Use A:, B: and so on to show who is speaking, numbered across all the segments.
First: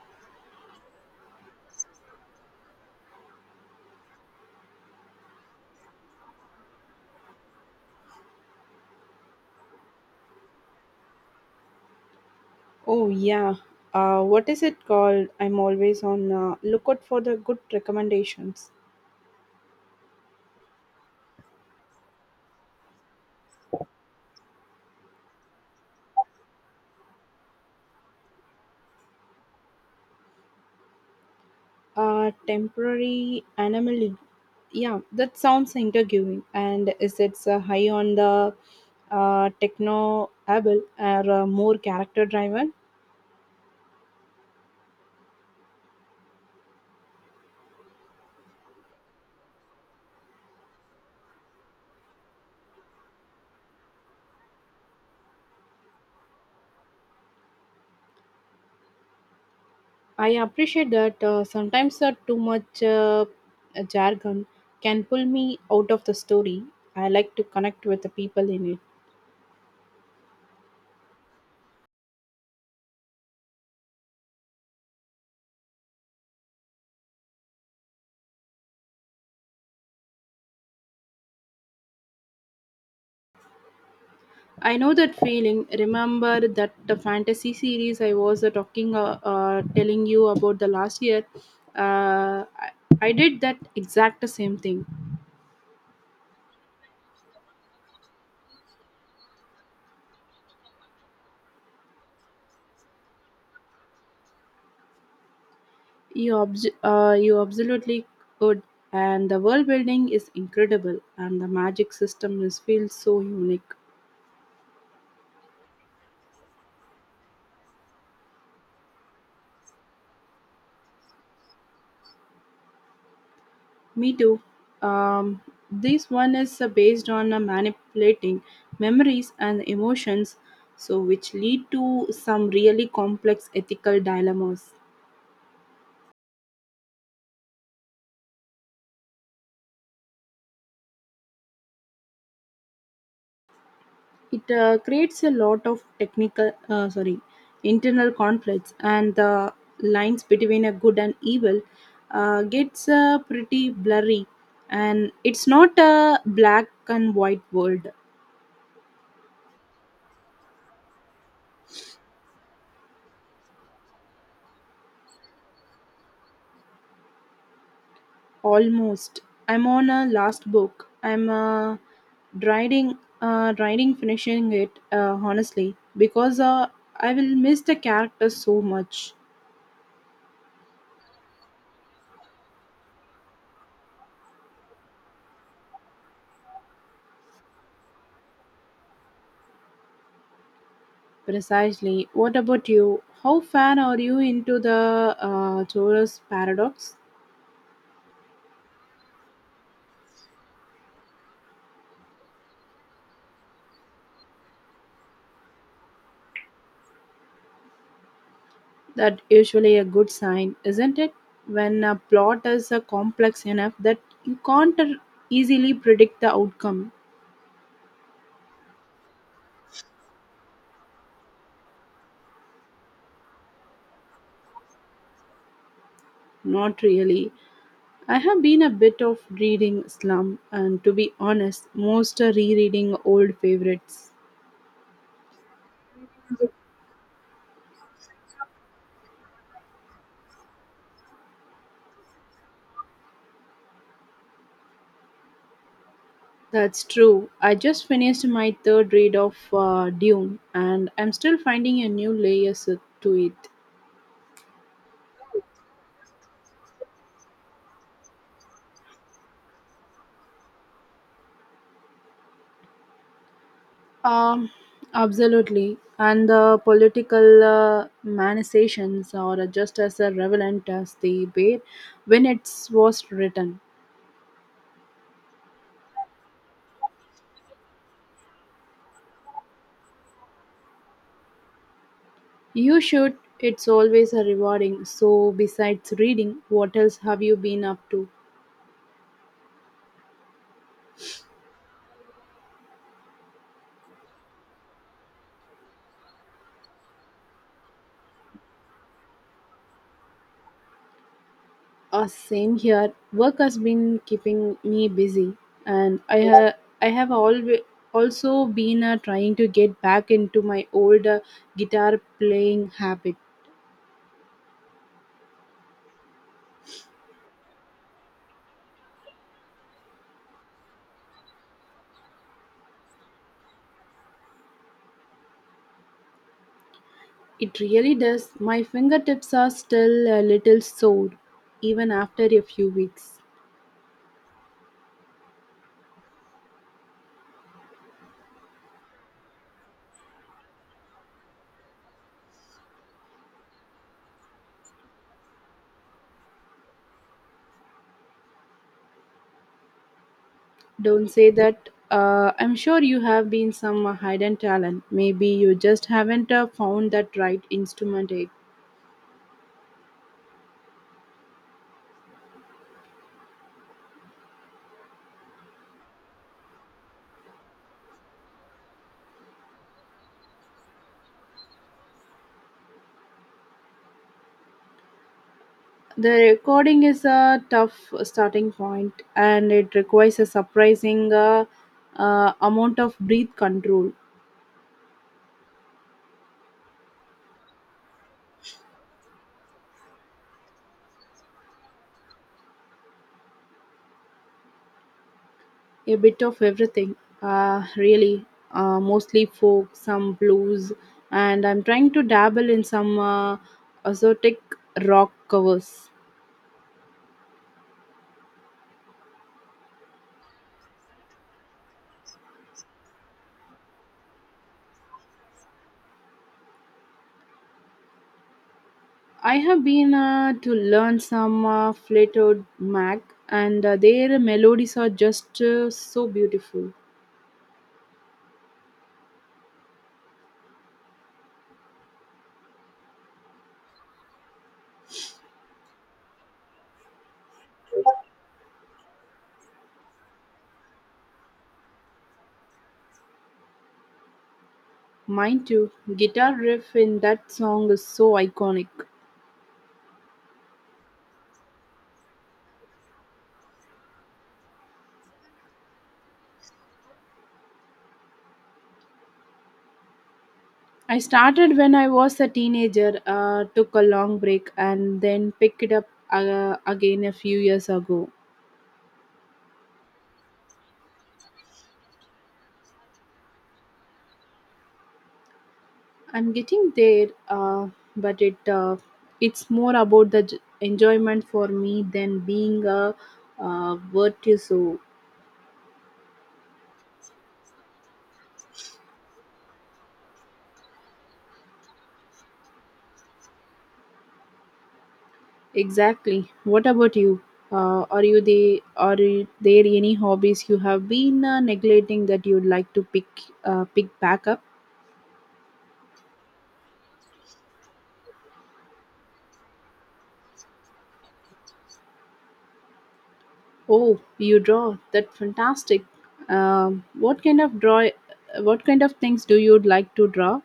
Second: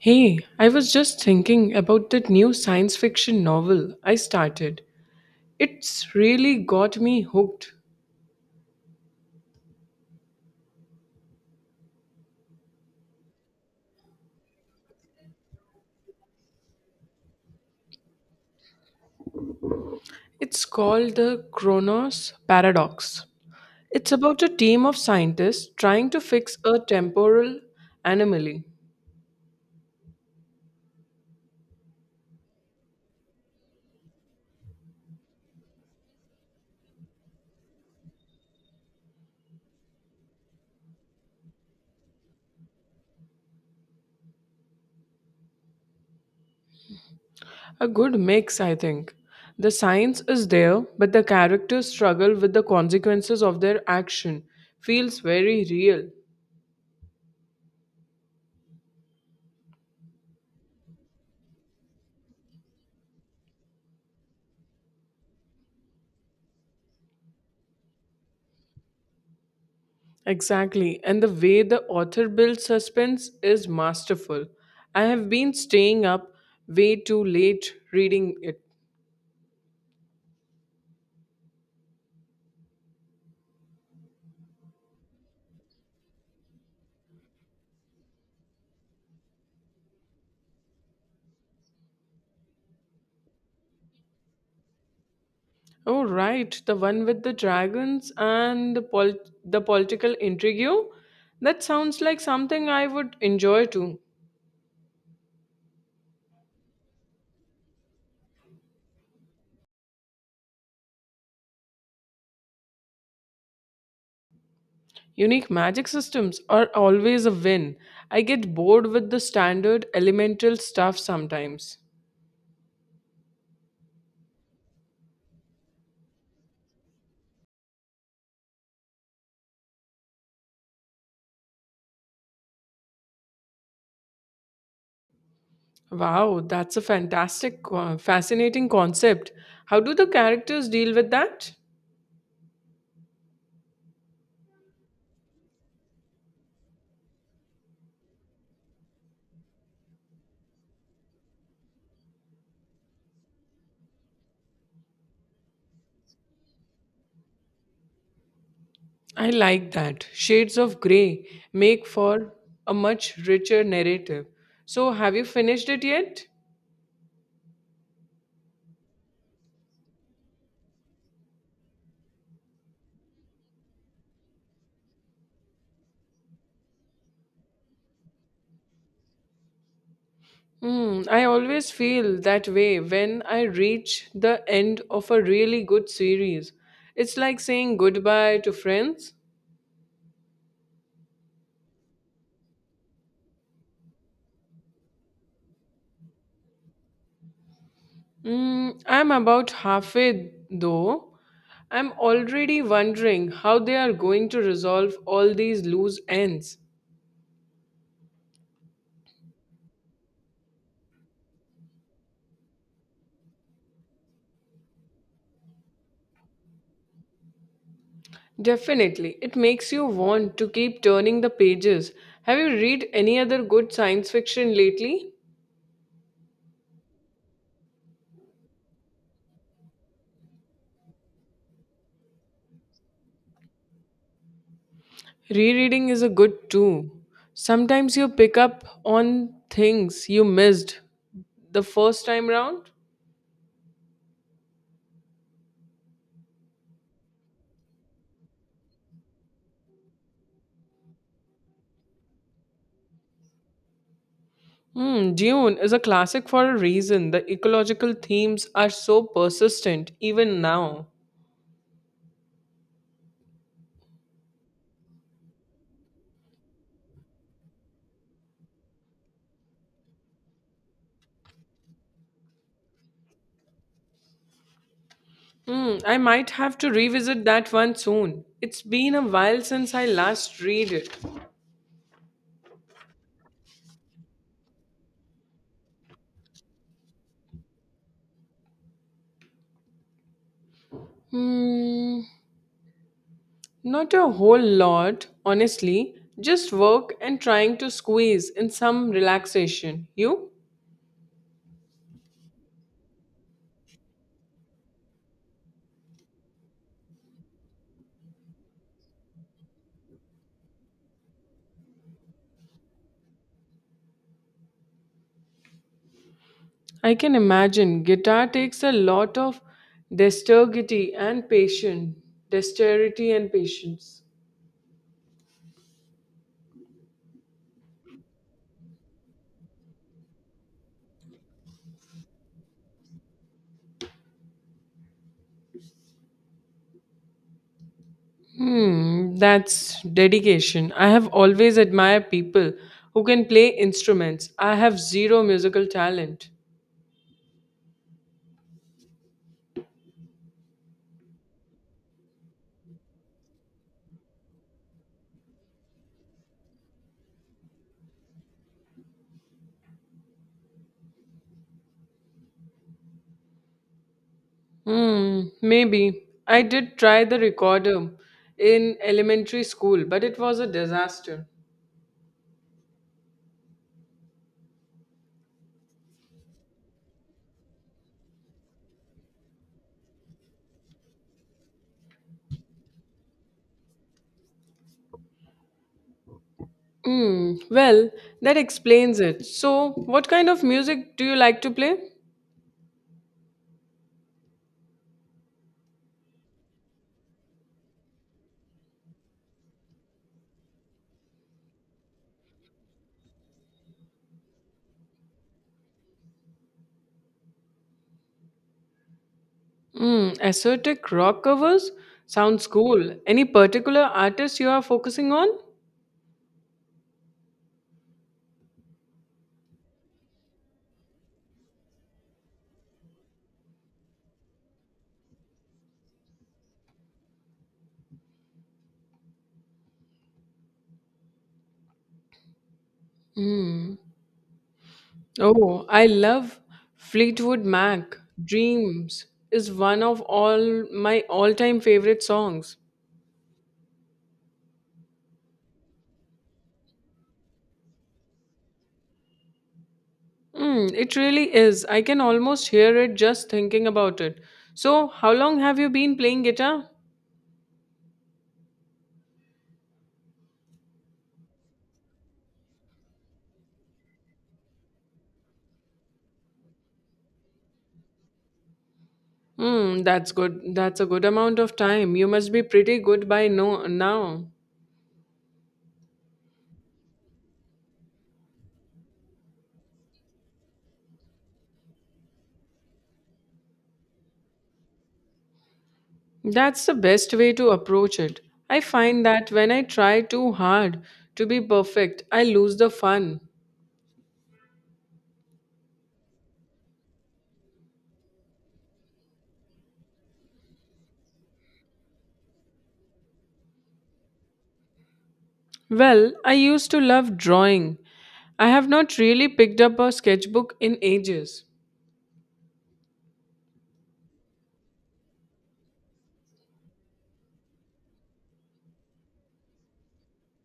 A: Hey, I was just thinking about that new science fiction novel I started. It's really got me hooked.
B: Oh yeah, what is it called? I'm always on lookout for the good recommendations.
A: It's called The Chronos Paradox. It's about a team of scientists trying to fix a temporal anomaly.
B: Temporary anomaly. Yeah, that sounds intriguing. And is it high on the techno able or more character driven?
A: A good mix, I think. The science is there, but the characters struggle with the consequences of their action. Feels very real.
B: I appreciate that sometimes too much jargon can pull me out of the story. I like to connect with the people in it.
A: Exactly. And the way the author builds suspense is masterful. I have been staying up way too late reading it.
B: I know that feeling. Remember that the fantasy series I was telling you about the last year. Uh, I, I did that exact same thing.
A: Oh, right. The one with the dragons and the political intrigue. That sounds like something I would enjoy too.
B: You absolutely could, and the world building is incredible, and the magic system is feels so unique.
A: Unique magic systems are always a win. I get bored with the standard elemental stuff sometimes.
B: Me too. Um, this one is based on manipulating memories and emotions, so which lead to some really complex ethical dilemmas.
A: Wow, that's a fascinating concept. How do the characters deal with that?
B: It creates a lot of technical sorry internal conflicts and the lines between a good and evil gets pretty blurry, and it's not a black and white world.
A: I like that. Shades of Grey make for a much richer narrative. So, have you finished it yet?
B: Almost. I'm on a last book. I'm uh, writing uh, writing finishing it honestly, because I will miss the characters so much.
A: Hmm, I always feel that way when I reach the end of a really good series. It's like saying goodbye to friends.
B: Precisely. What about you? How fan are you into the Taurus paradox?
A: Mm, I'm about halfway though. I'm already wondering how they are going to resolve all these loose ends.
B: That usually a good sign, isn't it? When a plot is complex enough that you can't easily predict the outcome.
A: Definitely. It makes you want to keep turning the pages. Have you read any other good science fiction lately?
B: Not really. I have been a bit of reading slump, and to be honest, most are rereading old favorites.
A: Rereading is a good too. Sometimes you pick up on things you missed the first time round.
B: That's true. I just finished my third read of Dune, and I'm still finding a new layers to it.
A: Hmm, Dune is a classic for a reason. The ecological themes are so persistent even now.
B: Um, Absolutely. And the political manifestations are just as relevant as the way when it was written.
A: Hmm, I might have to revisit that one soon. It's been a while since I last read it.
B: You should. It's always a rewarding. So, besides reading, what else have you been up to?
A: Hmm. Not a whole lot, honestly. Just work and trying to squeeze in some relaxation. You?
B: Same here. Work has been keeping me busy, and I have always also been trying to get back into my old guitar playing habit.
A: I can imagine. Guitar takes a lot of dexterity and patience. Dexterity and patience.
B: It really does. My fingertips are still a little sore, even after a few weeks.
A: Hmm, that's dedication. I have always admired people who can play instruments. I have zero musical talent.
B: Don't say that. I'm sure you have been some hidden talent. Maybe you just haven't found that right instrument yet.
A: Hmm, maybe. I did try the recorder in elementary school, but it was a disaster.
B: The recording is a tough starting point, and it requires a surprising amount of breath control.
A: Hmm. Well, that explains it. So, what kind of music do you like to play?
B: A bit of everything, really. Mostly folk, some blues, and I'm trying to dabble in some exotic rock covers.
A: Hmm. Ascetic rock covers? Sounds cool. Any particular artist you are focusing on?
B: I have been to learn some Fleetwood Mac, and their melodies are just so beautiful.
A: Oh, I love Fleetwood Mac. Dreams is one of all my all-time favorite songs.
B: Mind you, guitar riff in that song is so iconic.
A: Mm, it really is. I can almost hear it just thinking about it. So, how long have you been playing guitar?
B: I started when I was a teenager, took a long break, and then picked it up again a few years ago.
A: Hmm, that's good. That's a good amount of time. You must be pretty good by no now.
B: I'm getting there, but it's more about the enjoyment for me than being a virtuoso.
A: That's the best way to approach it. I find that when I try too hard to be perfect, I lose the fun.
B: Exactly. What about you? Are you the are you- There any hobbies you have been neglecting that you'd like to pick back up?
A: Well, I used to love drawing. I have not really picked up a sketchbook in ages.
B: Oh, you draw. That's fantastic. What kind of draw? What kind of things do you like to draw?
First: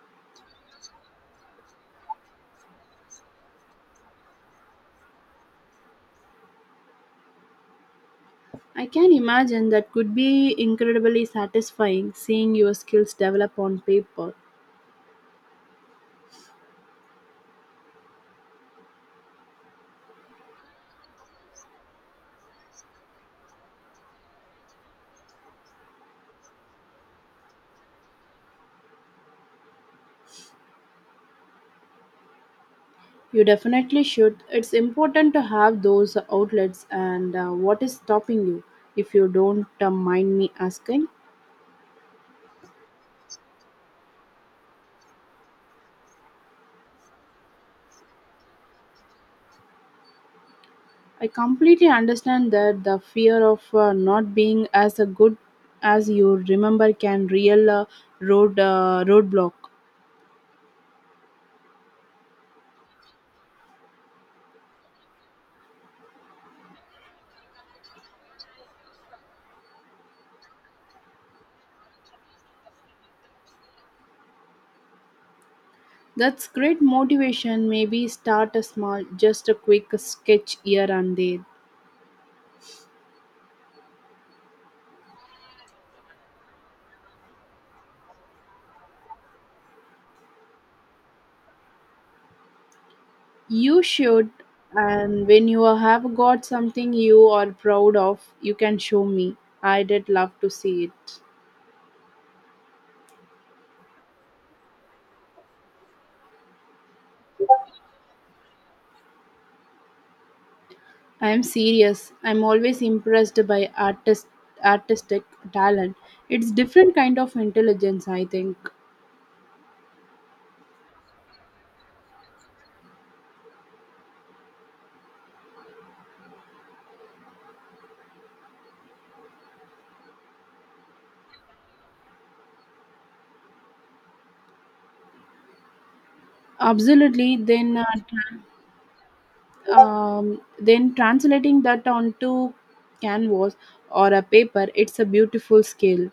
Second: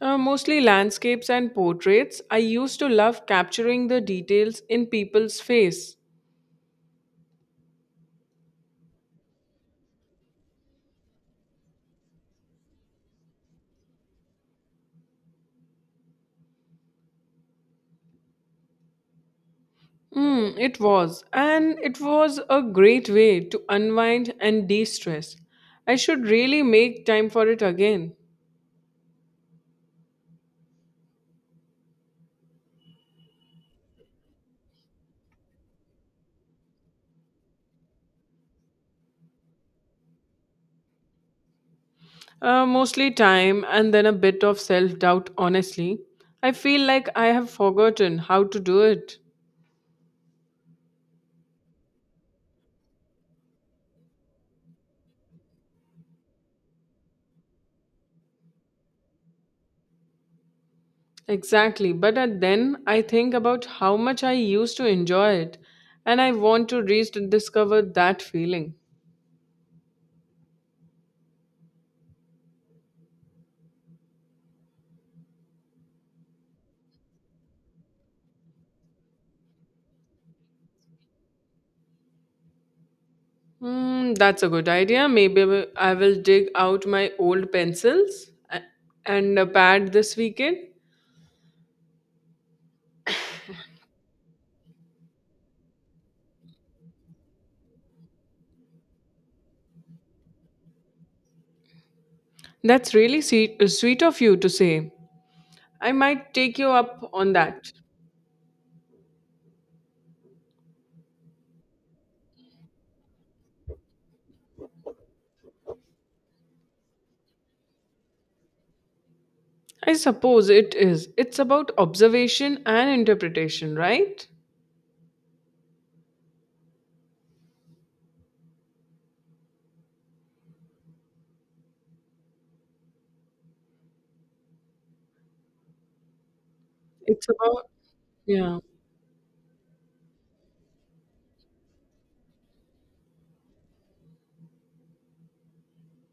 A: Mostly landscapes and portraits. I used to love capturing the details in people's face.
B: I can imagine that could be incredibly satisfying seeing your skills develop on paper.
A: Mm, it was, and it was a great way to unwind and de stress. I should really make time for it again.
B: You definitely should. It's important to have those outlets, and what is stopping you if you don't mind me asking.
A: Mostly time and then a bit of self doubt, honestly. I feel like I have forgotten how to do it.
B: I completely understand that the fear of not being as a good as you remember can real road roadblock.
A: Exactly, but at then I think about how much I used to enjoy it, and I want to rediscover that feeling.
B: That's great motivation. Maybe start a small, just a quick sketch here and there.
A: Hmm, that's a good idea. I will dig out my old pencils a- and a pad this weekend.
B: You should, and when you have got something you are proud of, you can show me. I did love to see it.
A: That's really sweet, sweet of you to say. I might take you up on that.
B: I am serious. I'm always impressed by artistic talent. It's different kind of intelligence, I think.
A: I suppose it is. It's about observation and interpretation, right? It's
B: Absolutely.
A: about,
B: Then, uh, tran-
A: yeah.
B: um, then translating that onto canvas or a paper, it's a beautiful skill.